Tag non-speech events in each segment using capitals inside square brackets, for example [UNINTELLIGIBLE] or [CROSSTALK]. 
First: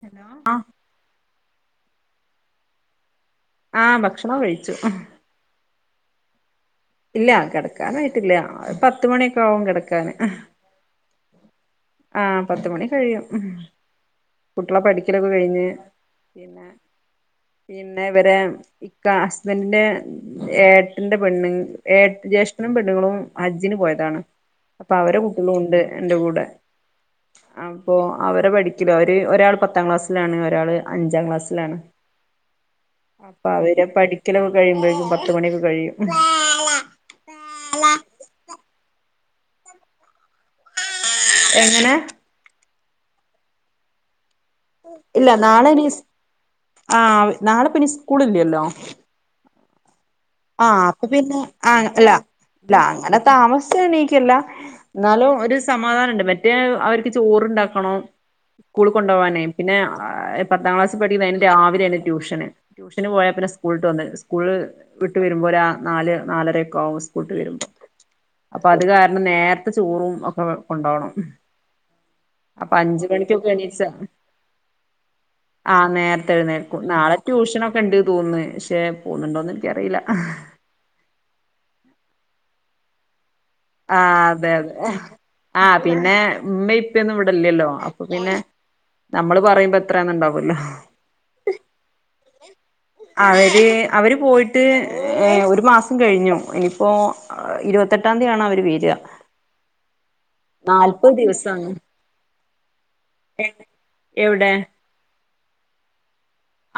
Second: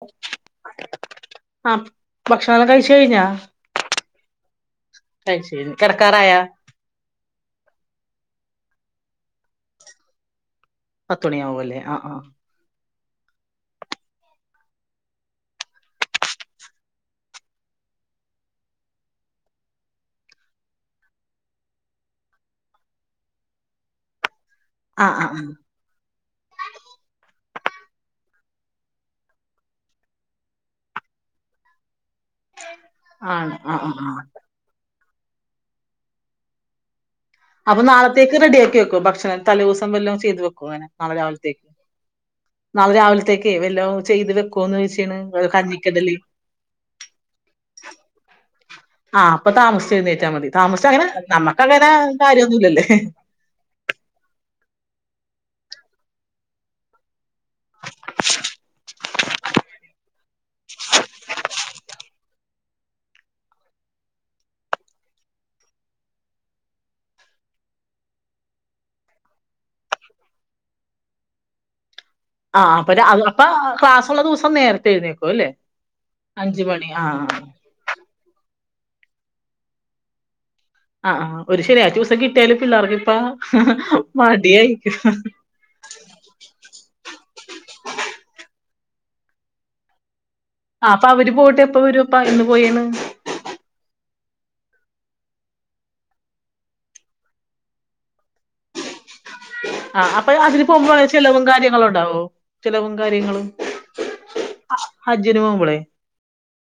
ആ ഹലോ [UNINTELLIGIBLE] ഭക്ഷണം ഒക്കെ കഴിച്ച് കഴിഞ്ഞോ? ആഹ ഭക്ഷണം കഴിച്ചു കെടക്കാറായോ ഇല്ല കിടക്കാനായിട്ടില്ല പത്ത് മണിയൊക്കെ ആകും കിടക്കാന് പത്തു മണിയാവും അല്ലേ ആ പത്തു മണി കഴിയും കുട്ടളെ പഠിക്കലൊക്കെ കഴിഞ്ഞ് പിന്നെ ഇവരെ ഇക്ക ഹസ്ബൻഡിന്റെ ഏട്ടന്റെ പെണ്ണു ഏ ജ്യേഷ്ഠനും പെണ്ണുങ്ങളും ഹജ്ജിന് പോയതാണ് അപ്പൊ ആ അവരെ ആ കുട്ട്യാളും ആ ഉണ്ട് എന്റെ കൂടെ അപ്പൊ അവരെ പഠിക്കലും അവര് ഒരാൾ പത്താം ക്ലാസ്സിലാണ് ഒരാള് അഞ്ചാം ക്ലാസ്സിലാണ് അപ്പൊ ആണ് ആ അവര് ആ ആ പഠിക്കലൊക്കെ കഴിയുമ്പോഴേക്കും പത്തുമണി ഒക്കെ കഴിയും അപ്പൊ നാളത്തേക്ക് റെഡിയാക്കി വെക്കോ ഭക്ഷണം തലേ ദിവസമെല്ലാം ചെയ്തു വെക്കുംങ്ങനെ നാളെ രാവിലത്തേക്ക് എങ്ങനെ നാളെ രാവിലത്തേക്ക് വല്ലോ ചെയ്ത് വെക്കോന്ന് ചോദിച്ചാണ് ഇല്ല ഒരു നാളെ ഇനി കഞ്ഞിക്കടല് ആ നാളെപ്പ ഇനി സ്കൂളില്ലല്ലോ ആ അപ്പൊ താമസിച്ചഴു നേൽക്ക ആ അപ്പൊ പിന്നെ ആ അല്ലല്ല കാര്യൊന്നുല്ലല്ലേ അങ്ങനെ താമസിച്ചണീക്ക്ല്ല എന്നാലും ഒരു സമാധാനംണ്ട് മറ്റേ അവർക്ക് ചോറുണ്ടാക്കണം കു കൊണ്ടുപോകാനേ പിന്നെ പത്താം ക്ലാസ് പഠി രാവിലെയാണ് ട്യൂഷന് ട്യൂഷന് പോയപ്പിന്നെ സ്കൂള്ട്ട് വന്ന് സ്കൂള് വിട്ട് വരുമ്പോ ഒരു ആ നാല് നാലരൊക്കെ ആകും സ്കൂള്ട്ട് വരുമ്പോ അപ്പൊ അത് കാരണം നേർത്തെ ചോറും ഒക്കെ കൊണ്ടാവണം ആ അപ്പൊ അഞ്ച് അപ്പൊ മണിക്കൊക്കെ എണീച്ചാ ക്ലാസ്സുള്ള ദിവസം നേരത്തെ എഴുന്നേക്കും അല്ലേ ആ അഞ്ച് നേരത്തെഴുന്നേക്കും മണി ആ നാളെ ട്യൂഷനൊക്കെ ഇണ്ട് തോന്നന്ന് ചേ പോകുന്നുണ്ടോന്ന് അറിയില്ല ആ ആ ഒരു ശരി ആ ദിവസം കിട്ട തലുപ്പിലാക്കിപ്പാ ആ അതെ അതെ ആ പിന്നെ ഇമ മ്മിഇപ്പിം വിടല്ലല്ലോ അപ്പൊ പിന്നെ നമ്മള് പറയുമ്പോ എത്രയാെന്നുണ്ടാകും ആ അപ്പ അവര് പോയിട്ട് എപ്പൊ വരും പയിന്നു അവര് അവര് പോയിട്ട് ഏ ഒരു മാസം കഴിഞ്ഞു എനിപ്പോ ഇരുപത്തെട്ടാംതീ ആണ് അവര് വെരാ ആ അപ്പഴ് അതിന് പോവുമ്പോ ചെലവും കാര്യങ്ങളുണ്ടാവോ ചെലവും എ കാര്യങ്ങളും എവിടെ ആ ഹജ് ജിന് പോവ്മ്പളെ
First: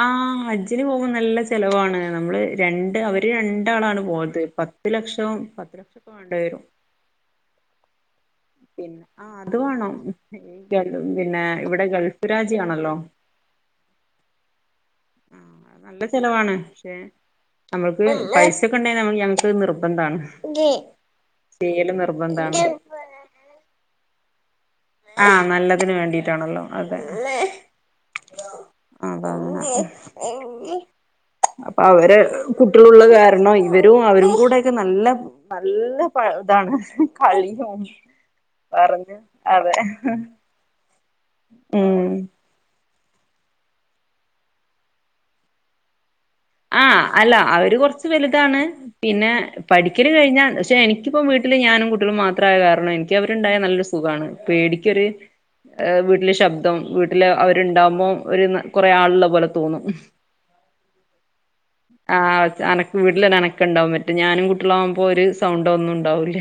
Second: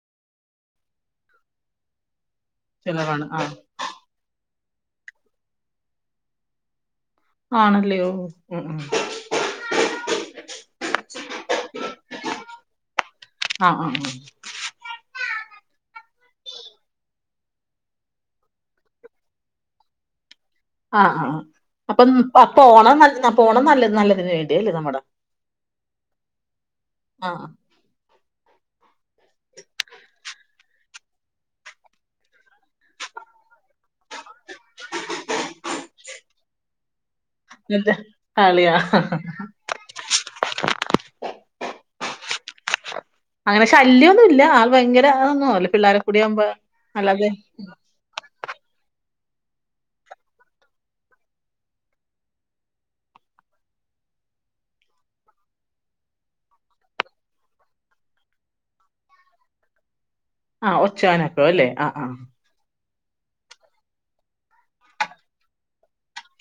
ആ ഹജ്ജിന് പോവ്മ്പ നല്ല ചെലവാണ് നമ്മള് രണ്ട് ചെലവാണ് അവര് ആഹ് രണ്ടാളാണ് പോയത് പത്ത് ലക്ഷം പത്തു ലക്ഷക്ക വേണ്ടേരും ആണല്ലേ ഓ പിന്നെ ആ അത് വാണം പിന്നെ ഇവിടെ ഗൾഫ് രാജ്യാണല്ലോ ആ ആ ആ ആ അത് നല്ല ചെലവാണ് ക്ഷെ നമ്മൾക്ക് പൈസെക്ക ഉണ്ടേൽ നമ്മൾ ഞങ്ങക്ക് നിർബന്ധാണ് ആ ആ ആ ചെയ്യല് അപ്പം ആ നിർബന്ധാണ് പോണം നൽ ആ പോണം നല്ലത് നല്ലതിന് വേ ആ നല്ലതിന് വേണ്ടിട്ടാണല്ലോ അതെ ആഹ് അതാണ് അപ്പ അവര് കുട്ടില്ള്ള കാരണം ഇവരും അവരും കൂടെയെക്ക നല്ല നല്ല പ താണ് എന്ത്‌ കളിയാ അതെ ഉം അങ്ങനെ ശല്ല്യൊന്നു ഇല്ല ആൾ ഭയങ്കര അതൊന്നും പിള്ളാര് ആ അല്ല അവര് കൊറച്ച് വലുതാണ് പിന്നെ പഠിക്കല് കഴിഞ്ഞാ ക്ഷെ എനിക്കിപ്പം വീട്ടില് ഞാനും കുട്ടികളും മാത്രായ കാരണം എനിക്ക് അവര്ണ്ടായ നല്ല സുഖാണ് പേടിക്കൊര് ഏഹ് വീട്ടില് ശബ്ദം വീട്ടില് അവര്ണ്ടാമ്പോം ഒരു ന കൊറേ ആള് ള്ള പോലെ തോന്നും ആ ഒ ച്ചെനക്കോല്ലെ ആ ആ വീട്ടിലൊരനക്ക ഇണ്ടാവും മറ്റ് ഞാനും കുട്ടിളാമ്പോ ഒര് സൗണ്ടോ ഒന്നു ഉണ്ടാവുല്ല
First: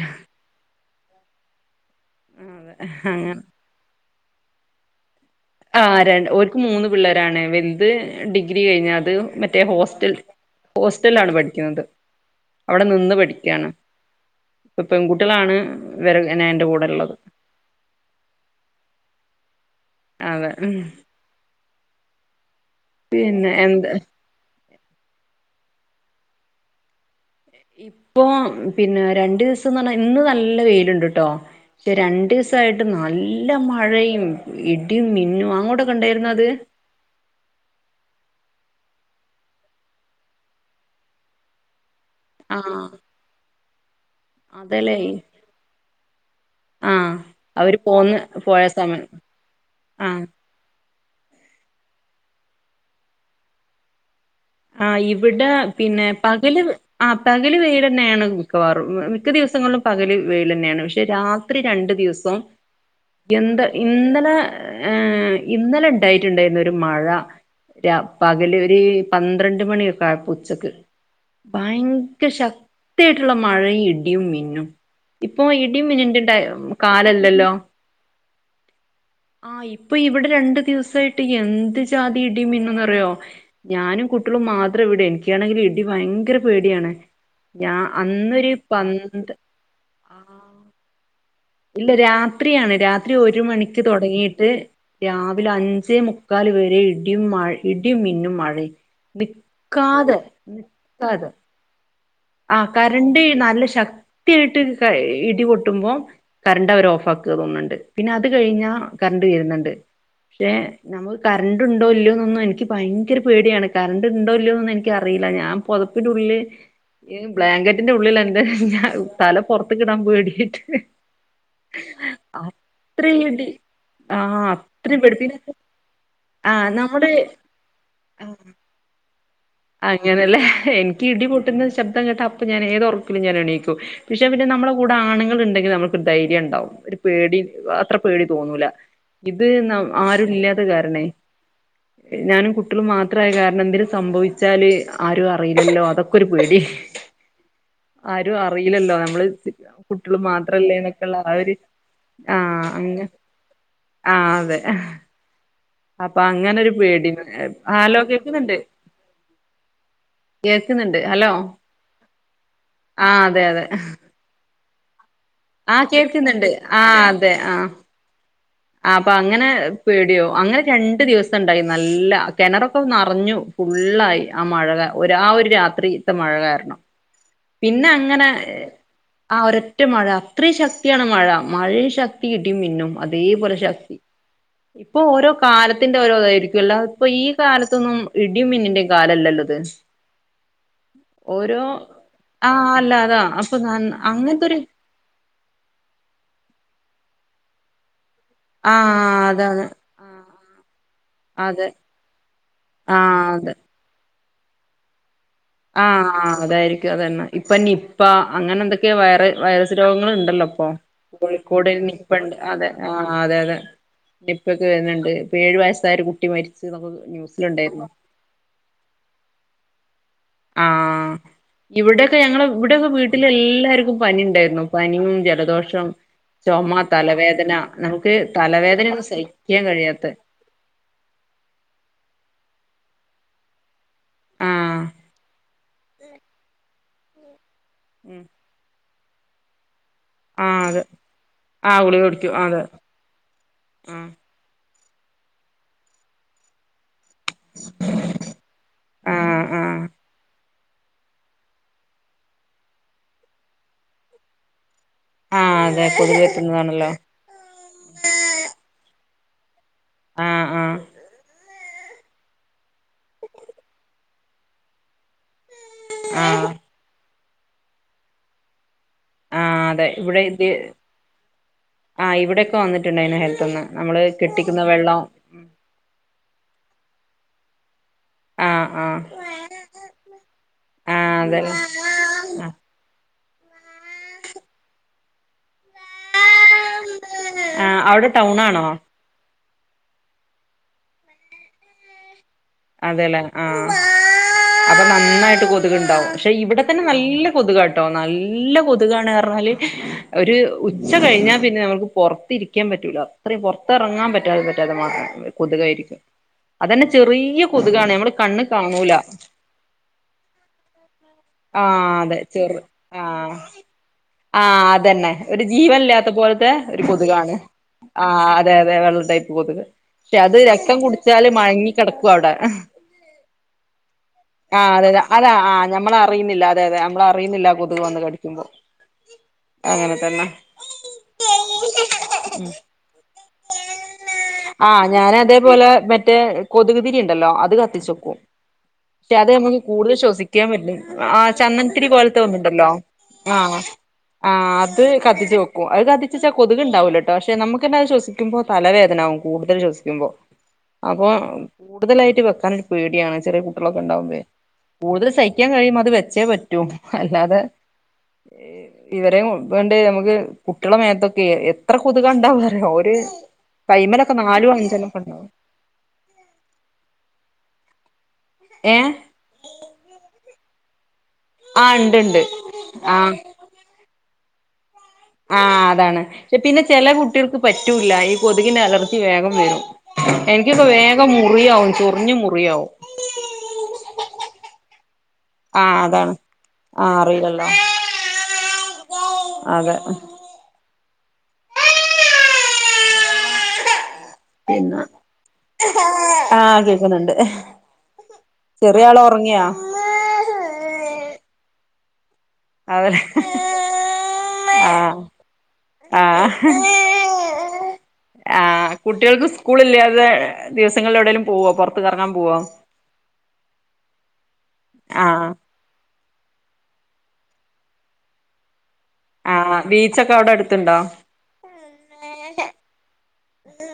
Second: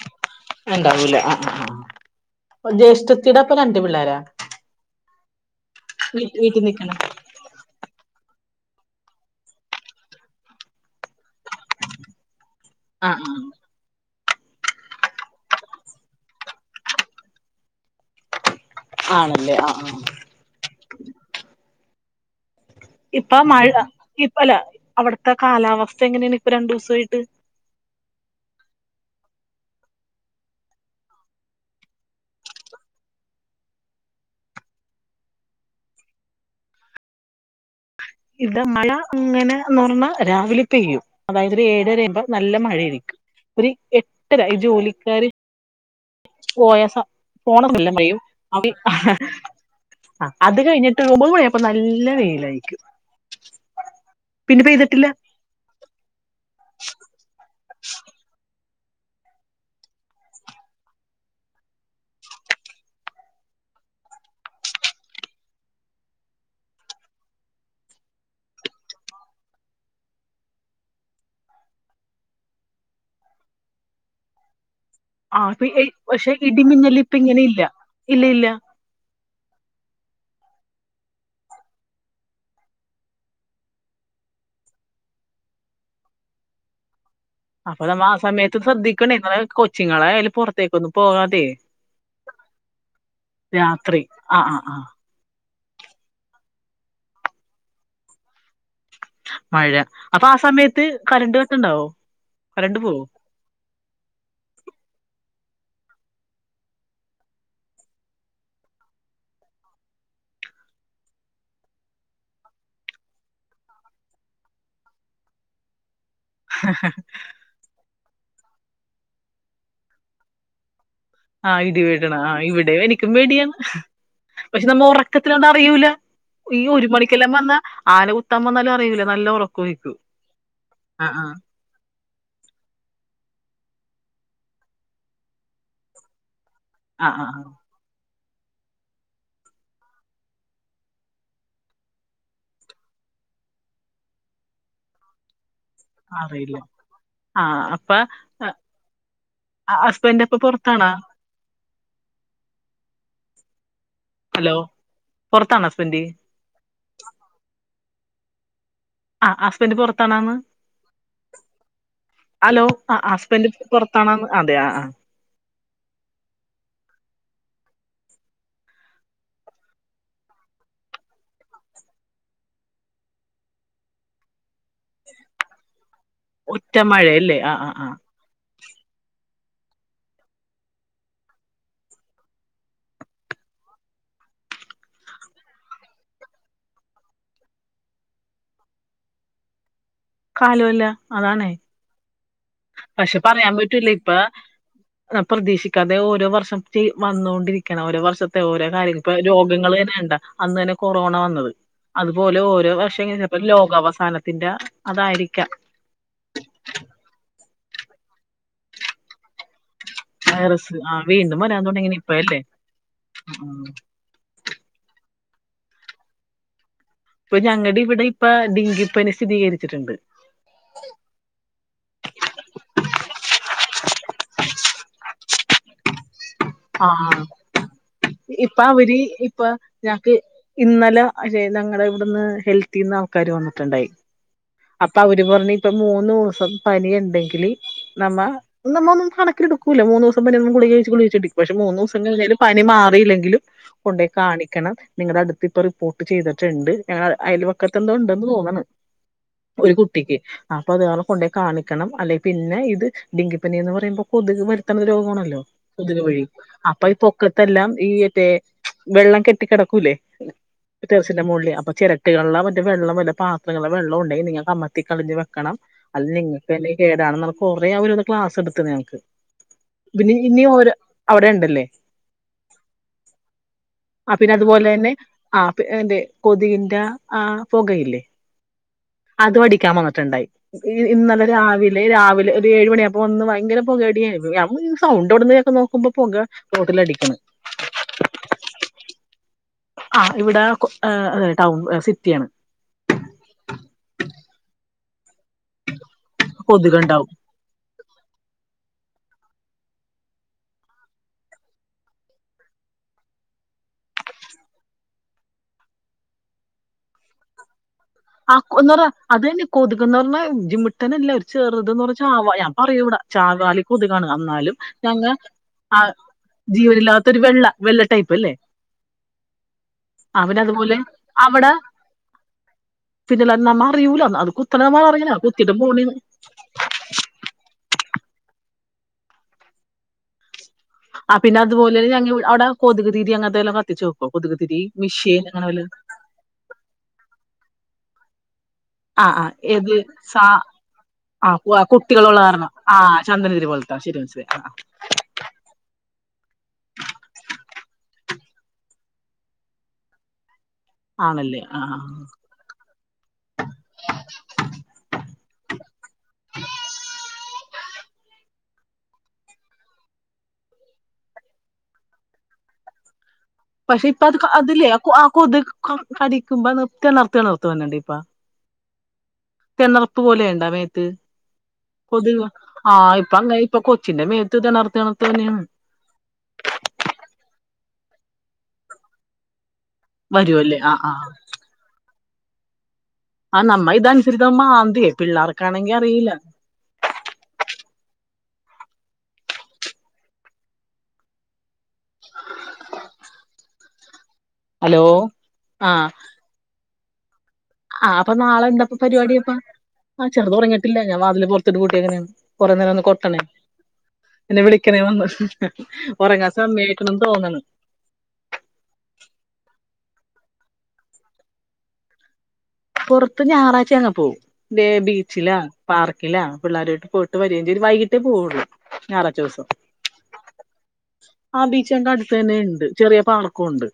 ഇണ്ടാവൂല ആ ആ ആ പ്പ അതെ അങ്ങനെ ജ്യേഷ്ഠത്തീടെ അപ്പൊ രണ്ട് പിള്ളേരാ ആ ര വീ ഓര്ക്ക് വീട്ടിൽ മൂന്ന് നിക്കണ പിള്ളേരാണ് വെല്ത് ഡിഗ്രി കഴിഞ്ഞ അത് മറ്റേ ഹോസ്റ്റൽ ഹോസ്റ്റൽലാണ് പഠിക്കന്നത് അവിടെ നിന്ന് ആഹ് ആഹ് പഠിക്കാണ് പ്പൊ പെൺകുട്ടിളാണ് വരെ എന്നെ എന്റെ കൂടെ ള്ളത് ആണല്ലേ ആ ആ അതെ ഇപ്പ പിന്നെ മഴ എന്ത് ഇപ്പല്ല അവിട്ത്തെ കാലാവസ്ഥ എങ്ങനെണ് ഇപ്പൊ രണ്ടൂസായിട്ട് ഇപ്പൊ പിന്നെ രണ്ടൂസംന്ന് പറഞ്ഞാ ഇന്ന് നല്ല വെയില്ണ്ട്ട്ടോ റ്റെ രണ്ടൂ സായിട്ട് നല്ല മഴയും ഇടീം മിന്നും അങ്ങോട്ടൊക്കെ ഇണ്ടായിരുന്നു അത്? ഇത് മഴ അങ്ങനെന്ന് പറഞ്ഞാ രാവിലെ പെയ്യും അതായത് ഒരു ഏഴര നല്ല ആഹ് മഴയായിരിക്കും ഒരു എട്ടര അതല്ലേ ജോലിക്കാാര് പോയാസ ആഹ് പോണം അവര് നല്ല ഹ ഹ പോന്ന് മഴയും പോയ സമയം ആഹ് അത് കഴിഞ്ഞിട്ട് ഒമ്പത്‌ മണിയായപ്പ നല്ല വെയിലായിരിക്കും പിന്നെ ആ പെയ്തിട്ടില്ല ഇവിടെ പിന്നെ പകല് ആ പകല് വെയ്ല് തന്നെയാണ് മിക്കവാറും മിക്ക ദിവസങ്ങളിലും പകല് വെയിൽ തന്നെയാണ് പക്ഷെ രാത്രി രണ്ട് ദിവസം എന്താ ഇന്നലെ ഇണ്ടായിട്ടുരുന്നു ഒരു മഴ പകല് ഒരു പന്ത്രണ്ട് മണിയൊക്കെ ആയപ്പ ഉച്ചക്ക് ഭയങ്കര ശക്തിയായിട്ടുള്ള മഴയും ഇടിയും മിന്നും ഇപ്പൊ ആപ്പ ഇടിയും മിന്നിന്റെ പക്ഷെ ടൈ ഇടിമിന്നല് ഇപ്പ ഇങ്ങനെ കാലല്ലല്ലോ ഇല്ല ഇല്ല ഇല്ല ആഹ് ഇപ്പൊ ഇവിടെ രണ്ടു ദിവസായിട്ട് എന്ത് ജാതി ഇട മന്നന്ന്റിയോ ഞാനും കുട്ടികളും മാത്രം ഇവിടെ എനിക്കാണെങ്കില് ഇടി ഭയങ്കര പേടിയാണ് ഞാ അപ്പൊ നമ്മ ആ അന്നൊരു സമയത്ത് ശ്രദ്ധിക്കണേ പന്ത് ങ്ങളെ കൊച്ചിങ്ങളേ അതില് ആഹ് പുറത്തേക്കൊന്നും പോകാതെ ഇല്ല രാത്രിയാണ് രാത്രി ഒരു മണിക്ക് രാത്രി ആ തുടങ്ങിയിട്ട് ആ ആ രാ രാവിലെ അഞ്ചേ മുക്കാൽ വരെ ഇടിയും മ ഇടിയും മിന്നും മഴ മഴ അപ്പൊ ആ സമയത്ത് കരണ്ട് കട്ടുണ്ടാവോ ആ കരണ്ട് നല്ല ശക്തിയായിട്ട് ഇടി പൊട്ടുമ്പോൾ കരണ്ട് അവർ ഓഫ് ആക്കുക തോന്നുന്നുണ്ട് പിന്നെ അത് കഴിഞ്ഞാ കരണ്ട് വരുന്നുണ്ട് പക്ഷെ നമുക്ക് കരണ്ട് ഉണ്ടോല്ലോന്നൊന്നും എനിക്ക് ഭയങ്കര പേടിയാണ് കരണ്ട് ഉണ്ടോല്ലോന്നൊന്നും എനിക്കറിയില്ല ഞാൻ പൊതപ്പ് ഇതിന്റെ ഉള്ളില് ബ്ലാങ്കറ്റിന്റെ ഉള്ളില എന്തെ തല പൊറത്ത് കിടാൻ പേടിയായിട്ട് ആഹ് ഇടി വേടണ ആ ഇവിടെ എനിക്കും അത്രയിടി പേടിയാണ് ആഹ് പക്ഷെ നമ്മ അത്രയും പേടി ഉറക്കത്തി പിന്നെ കൊണ്ട് അറിയൂല്ല ഈ ആഹ് ഒരു നമ്മള് മണിക്കെല്ലാം വന്ന ആന കുത്താൻ വന്നാലും അറിയൂല്ല നല്ല ഉറ അങ്ങനല്ലേ എനിക്ക് ഇടി പൊട്ടുന്ന ശബ്ദം കേട്ട അപ്പൾ ഞാൻ ഏത് ഉറിക്കിലും ഞാൻ എണിക്കും പക്ഷെ പിന്നെ നമ്മുടെ കൂടെ ആണുങ്ങൾ ഉണ്ടെങ്കിൽ നമ്മക്ക്‌ ഒരു ധൈര്യം ഉണ്ടാവും ഒരു ആഹ് പേടി ആഹ് ആഹ് അത്ര പേടി തോന്നൂല ഇത് ആരും ഇല്ലാത്ത കാരണേ ഞാനും കുട്ടികളും മാത്രമായ കാരണം എന്തെങ്കിലും സംഭവിക്കു ച്ചാല് ആരും അറിയി ല്ലോ അതൊക്കെ ആഹ് ഒരു പേടി അറിയില്ല ആഹ് അപ്പ ആരും അറിയില്ലല്ലോ നമ്മള് കുട്ടികൾ ഹസ്ബൻഡ് അപ്പൊ മാത്രല്ലേ പൊറത്താണാ എന്നൊക്കെയുള്ള ആ ഒരു ആ അങ്ങ ആഹ ഹലോ അതെ പൊറത്താണോ ഹസ്ബൻഡ് അപ്പൊ അങ്ങനെരു പേടി ആലോകക്കുന്നുണ്ട് ആ ഹസ്ബൻഡ് പുറത്തണന്ന് ഹലോ ഹലോ ആ ഹസ്ബൻഡ പുറത്താണന്ന് അതെയ ആ [UNINTELLIGIBLE] ആഹ കേൾക്കുന്നുണ്ട് ആ അതെ ആഹ ആ അപ്പൊ അങ്ങനെ പേടിയോ അങ്ങനെ രണ്ടു ദിവസം ഉണ്ടായിരുന്നു നല്ല കിണറൊക്കെ നറഞ്ഞു ഫുള്ളായി ആ മഴ കാര ഒ ഒരു രാത്രി മത്ത മഴ ഒറ്റ കാരണം മഴയല്ലേ ആഹ് ആഹ് പിന്നെ ആഹ് അങ്ങനെ ആ ഒരൊറ്റ മഴ അത്രേം ശക്ത്യാണ് മഴ. മഴയും ശക്തി ഇടിമിന്നും അതേപോലെ ശക്തി. ഇപ്പോ ഓരോ കാലത്തിന്റെ ഓരോതായിരിക്കും. അല്ലാതെ ഇപ്പ ഈ കാലത്തൊന്നും ഇടിയും മിന്നിന്റെ കാലല്ലല്ലോത്. കാലോല്ല അതാണേ ആ അല്ല പക്ഷേ അതാ പറയാൻ അപ്പൊ പറ്റൂല ഇപ്പ അങ്ങനത്തൊരു പ്രതീക്ഷിക്കാതെ ഓരോ വർഷം ചെയ്യും വന്നോണ്ടിരിക്കണേ ഒരോ വർഷ ഓരോ ആ കാര്യങ്ങൾ. ഇപ്പ അതാണ് രോഗങ്ങളന്നെ കണ്ട ആ അന്ന് തന്നെ കൊറോണ വന്നത്. അതെ അത്പോലെ ഓരോ വർഷ ഇങ്ങനെ ആഹ് പ്പ ഒര് ലോകാവസാനത്ത് ഇതിന്റെ അതായിരിക്കാം ആ ആ അതായിരിക്കും അതന്നെ. ഇപ്പ നിപ്പ അങ്ങനെ എന്തൊക്കെയൊ വേറെ വൈറസ് രോഗങ്ങള് ഇണ്ടല്ലോ ഇപ്പോ. വൈറസ് ആ വീണ്ടും വരാൻ കോഴിക്കോട് തുടങ്ങിന് നിപ്പണ്ട്. ഇപ്പഴല്ലേ അതെ ആ അതെ അതെ നിപ്പൊക്കെ വരുണുണ്ട് ഏഴു വയസ്സായ ഒരു കുട്ടി മരിച്ചു എന്നൊക്കെ ഇപ്പൊ ഞങ്ങളുടെ ന്യൂസിലുണ്ടായിരുന്നു ഇവിടെ ഇപ്പ ഡങ്കിപ്പനി സ്ഥിതികരിച്ചിട്ടിണ്ട് ആഹ് ഇവിടെയൊക്കെ ഞങ്ങള് ഇവിടെയൊക്കെ വീട്ടിൽ എല്ലാർക്കും പനി ഇണ്ടായിരുന്നു പനിയും ജലദോഷം ചുമ ആ തലവേദന നമുക്ക് ഇപ്പ അവര് തലവേദനയൊന്നും ഇപ്പൊ സഹിക്കാൻ കഴിയാത്ത ഞാക്ക് ഇന്നലെ ഞങ്ങടെ ഇവിടുന്ന് ഹെൽത്ത് ഹെൽത്തിന്ന് ആൾക്കാര് വന്നിട്ടിണ്ടായി ആഹ് അപ്പൊ അവര് പറഞ്ഞ് ഇപ്പ മൂന്ന് ദിവസം പനി ഇണ്ടെങ്കില് നമ്മ നമ്മ കണക്കെടു ഇല്ല മൂന്ന് ദിവസം പിന്നെ നമ്മള് ആഹ് ഗുളിക അതെ കഴിച്ച് ഗുളിക കഴിചിട്ടിരിക്കും മൂന്ന് ആഹ് ഗുളിക ദിവസം കുടിക്കും കഴിഞ്ഞാലും അതെ പനി മാറിയില്ലെങ്കിലും കൊണ്ട് ആഹ് കാണിക്കണം കാരണം നിങ്ങടെ അടുത്ത് ഇപ്പം റിപ്പോർട്ട്‌ ചെയ്തിട്ടുണ്ട് അയൽവക്കതെന്തൊ ഉണ്ടെന്ന് തോന്നണ് ആഹ് ഒരു ആഹ് കുട്ടിക്ക് അപ്പ അതെകാരണം കൊണ്ടെകാണിക്കണം അല്ലേ പിന്നെ ഇത് ഡെങ്കിപ്പനിന്ന് പറയുമ്പോ കൊതുക് പരത്തണ രോഗമാണല്ലോ ആഹ് അതെ കൊതുകു കൊതുക് വഴി അപ്പൊ എത്തുന്നതാണല്ലോ ഇപൊക്കത്തെല്ലാം നീയല്ലേ വെള്ളം കെട്ടികിടക്കും ലെ ആഹ് ആഹ് ടെറസിന്റെ മോളിൽ അപ്പൊ ചിരട്ടയിലിള്ള മറ്റേ വെള്ളം പത്രങ്ങളെ വെള്ളം ഉണ്ടെങ്കിൽ നിങ്ങൾകമത്തി കളഞ്ഞ് വെക്കണം അല്ല അത് ആഹ് നിങ്ങക്ക്ന്നെ കേടാണെന്ന് കൊറേ അവരത് ക്ലാസ് എടുത്തു ഞങ്ങക്ക് ആഹ അതെ പിന്നെ ഇവിടെ ഇനി ഇത് ഓരോ അവിടെ ഇണ്ടല്ലേ ആഹ് ഇവിടെയൊക്കെ വന്നിട്ടുണ്ടായിന് ഹെൽത്ത്ന്ന് നമ്മള് ആ പിന്നെ കെട്ടിക്കുന്ന അതുപോലെ തന്നെ വെള്ളം പിന്നെ കൊതിന്റെ ആ പൊകയില്ലേ ആഹ് ആഹ് അത് അടിക്കാൻ ഓടിക്കാൻവന്നിട്ടിണ്ടായി ആഹ് ഇന്നലെ അതെ രാവിലെ രാവിലെ ഒരു ഏഴു മണിയാപ്പ ഒന്ന് ഇങ്കര പുകയടിയാരുന്നു സൗണ്ട് എവിടുന്ന് കേൾക്കുന്നു നോക്കുമ്പോപുക അ അവിടെ ടൗൺ ആണോ ആ ഇവിടെ ഏ അതെ ടൗൺ സിറ്റിയാണ് അതെല്ലേ ആഹ് അപ്പൊ നന്നായിട്ട് കൊതുക്ണ്ടാവും കൊതുകുണ്ടാവും ട്ടോ നല്ല കൊതുകാണ് പറഞ്ഞാല് ഒരു ഉച്ച കഴിഞ്ഞാൽ പിന്നെ നമുക്ക് പുറത്തിരിക്കാൻ പറ്റൂല അത്രയും പുറത്തിറങ്ങാൻ പറ്റാതെ പറ്റാതെ മാ കൊതുകായിരിക്കും അതന്നെ ചെറിയ കൊതുകാണ് നമ്മള് ആ കണ്ണ് ഒന്നോർ കാണൂല അതന്നെ കോതുകെന്ന് പറഞ്ഞാ ജിമ്മിട്ടനെ എല്ലാ ആ അതെ ചെ ആഹ ചാവാലി കൊതുകാണ് ആ എന്നാലും ഞങ്ങ അതന്നെ ഒരു ആ ജീവൻല്ലാത്ത പോലത്തെ ഒരു ജീവനില്ലാത്തൊരു കൊതുകാണ് വെള്ള വെള്ള ആ ടൈപ്പ് അല്ലേ അതെ അതെ വെള്ളടൈപ്പ് കൊതുക് പക്ഷെ അത് അവന് അതുപോലെ രക്തം കുടിച്ചാല് മയങ്ങി കിടക്കും അവിട പിന്നല്ലാതെ നമ്മ അറിയൂല അത് കുത്തണ നമ്മ അറിയൂല കുത്തിയിട്ടും പോണേണ് ല്ലാ അതെ അതെ നമ്മളറിയുന്നില്ല വന്ന് കടിക്കുമ്പോ അങ്ങനെ തന്നെ ആ പിന്നെ അതുപോലെ ഞങ്ങ ഇവി അവിടെ കൊതുക് തീരി അങ്ങ ആ ഞാന് അങ്ങനെ വല്ല അതേപോലെ മറ്റേ കൊതുക് തിരി ഉണ്ടല്ലോ അത് ക ത്തിച്ചൊക്കും ആ പക്ഷെ ആ അത് നമുക്ക് ഏത് കൂടുതൽ സാ ശ്വസിക്കാൻ പറ്റും ആ കു- ചന്ദനതിരി കുട്ടികളുള്ള പോലത്തെ കാരണം വന്നണ്ടല്ലോ ആ ആ ചന്ദനതിരി പോലത്തെ ശരി മനസ്സിലായി ആ ആ. ആ്അത് കത്തിച്ചു വെക്കും അത് കത്തിച്ച് വച്ചാൽ കൊതുക് ഉണ്ടാവൂലോട്ടോ പക്ഷെ നമുക്ക് തന്നെ അത് ശ്വസിക്ക തല വേദനാവും കൂടുതൽ ശ്വസിക്കുമ്പോ അപ്പൊ ആണല്ലേ ആ ആ. കൂടുതലായിട്ട് വെക്കാനൊരു പേടിയാണ് ചെറിയ കുട്ടികളൊക്കെ ഉണ്ടാവുമ്പഴേ കൂടുതൽ സഹിക്കാൻ കഴിയുമ്പോ അത് വെച്ചേ പറ്റു അല്ലാതെ ഇവരെ വേണ്ടേ നമുക്ക് കുട്ടികള മേത്തൊക്കെ എത്ര കൊതു കണ്ടാവുന്നറിയാവോ ഒരു പക്ഷെ ഇപ്പ കൈമലൊക്കെ അത് നാലും അതിലേ ആ അഞ്ചെണ്ണൊക്കെ ആ ഉണ്ടാവും കൊതു കടിക്കുമ്പോ നിർത്ത് നിർത്ത് നിർത്ത കുത്ത കണ്ടിപ്പാ ഏ തെണർപ്പ് പോലെയുണ്ടാ മേത്ത്. ആ ഇണ്ട് കൊതു ഇണ്ട് ആ ഇപ്പ അങ്ങ ഇപ്പൊ കൊച്ചിന്റെ മേ ത് തിണർത്തേണ ആ അതാണ്. പിന്നെ ചെല കുട്ടികൾക്ക് പറ്റ പറ്റൂല്ല. ഈ കൊതുകിന്റെ അലർജി വേഗം വരും. വരുവല്ലേ എനിക്കൊക്കെ ആഹ് വേഗം ആഹ് മുറിയാവും ചോ കുഞ്ഞു മുറിയാവും. ആ നമ്മ ഇതനുസരിച്ച് അങ്ങ് മാന്തിയെ ആ അതാണ്. ആ അറിയില്ലോ അതെ. [INAUDIBLE] പിന്നെ ഹലോ ആഹ് ക്കുന്നുണ്ട് ഹേ ആ അപ്പൊ നാളെയെന്താപ്പോ പരിപാടിയപ്പോ ആ ചെറുത് ഉറങ്ങിട്ടില്ല ഞാൻ വതില് പോർ ത്തിട്ട് പൂട്ടിയേക്കണേണ്. കുറെ നേരം ഒന്ന് അവര് കൊട്ടണേ എന്നെ വിളിക്കണേ ആഹ് വന്ന് ആഹ് ഉറങ്ങാ സമയെക്കണ് തോന്നണ്. വേ ദിവസങ്ങളി എവിടേലും പോവോ? പുറത്ത് കറങ്ങാൻ പോവോ? പൊറത്ത് ഞായറാഴ്ച്ച അങ്ങ് പോകും. ബേ ആഹ് ബീച്ചിലോ പാർ ഇല്ല പിള്ളേരോട്ട് പോയിട്ട് വരികയും വൈകിട്ടേ പോവുള്ളൂ. ഞായറാഴ്ച ദിവസം ആഹ ബീച്ചൊക്കെ അവിടെ അടുത്തുണ്ടോ? ച്ച് അടുത്ത് തന്നെ ഉണ്ട്. ചെറിയ പാർക്കും ഇണ്ട്.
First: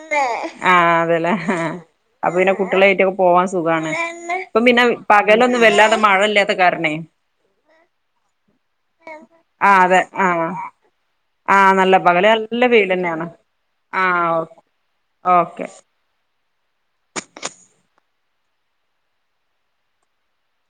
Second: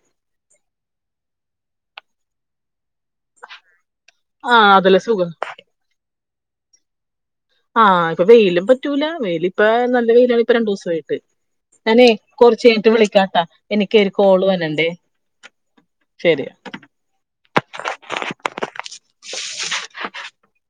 ആഹ് അതെല്ലേ. ആ അപ്പൊ പിന്നെ കുട്ടികളെ ക്കെ പോവാൻ സുഖാണ്. ആ ഇപ്പൊ പിന്നെ അതല്ല സുഖം പകലൊന്നും വല്ലാതെ മഴ ഇല്ലാത്ത കാരണേ ആഹ് ഇപ്പൊ വെയിലും പറ്റൂല. വെയിൽ ഇപ്പ ആഹ് അതെ നല്ല വെയിലാണ് ആഹ് ഇപ്പ രണ്ടു ദിവസമായിട്ട്. ആഹ് നല്ല ഞാനേ പകല് നല്ല കൊറച്ചു കഴിഞ്ഞിട്ട് വെയിലന്നെയാണ് വിളിക്കാട്ടാ എനിക്കെ ഒരു ആഹ് കോള് ഓ വരുനണ്ടേ. ഓക്കെ. ശരി. [UNINTELLIGIBLE]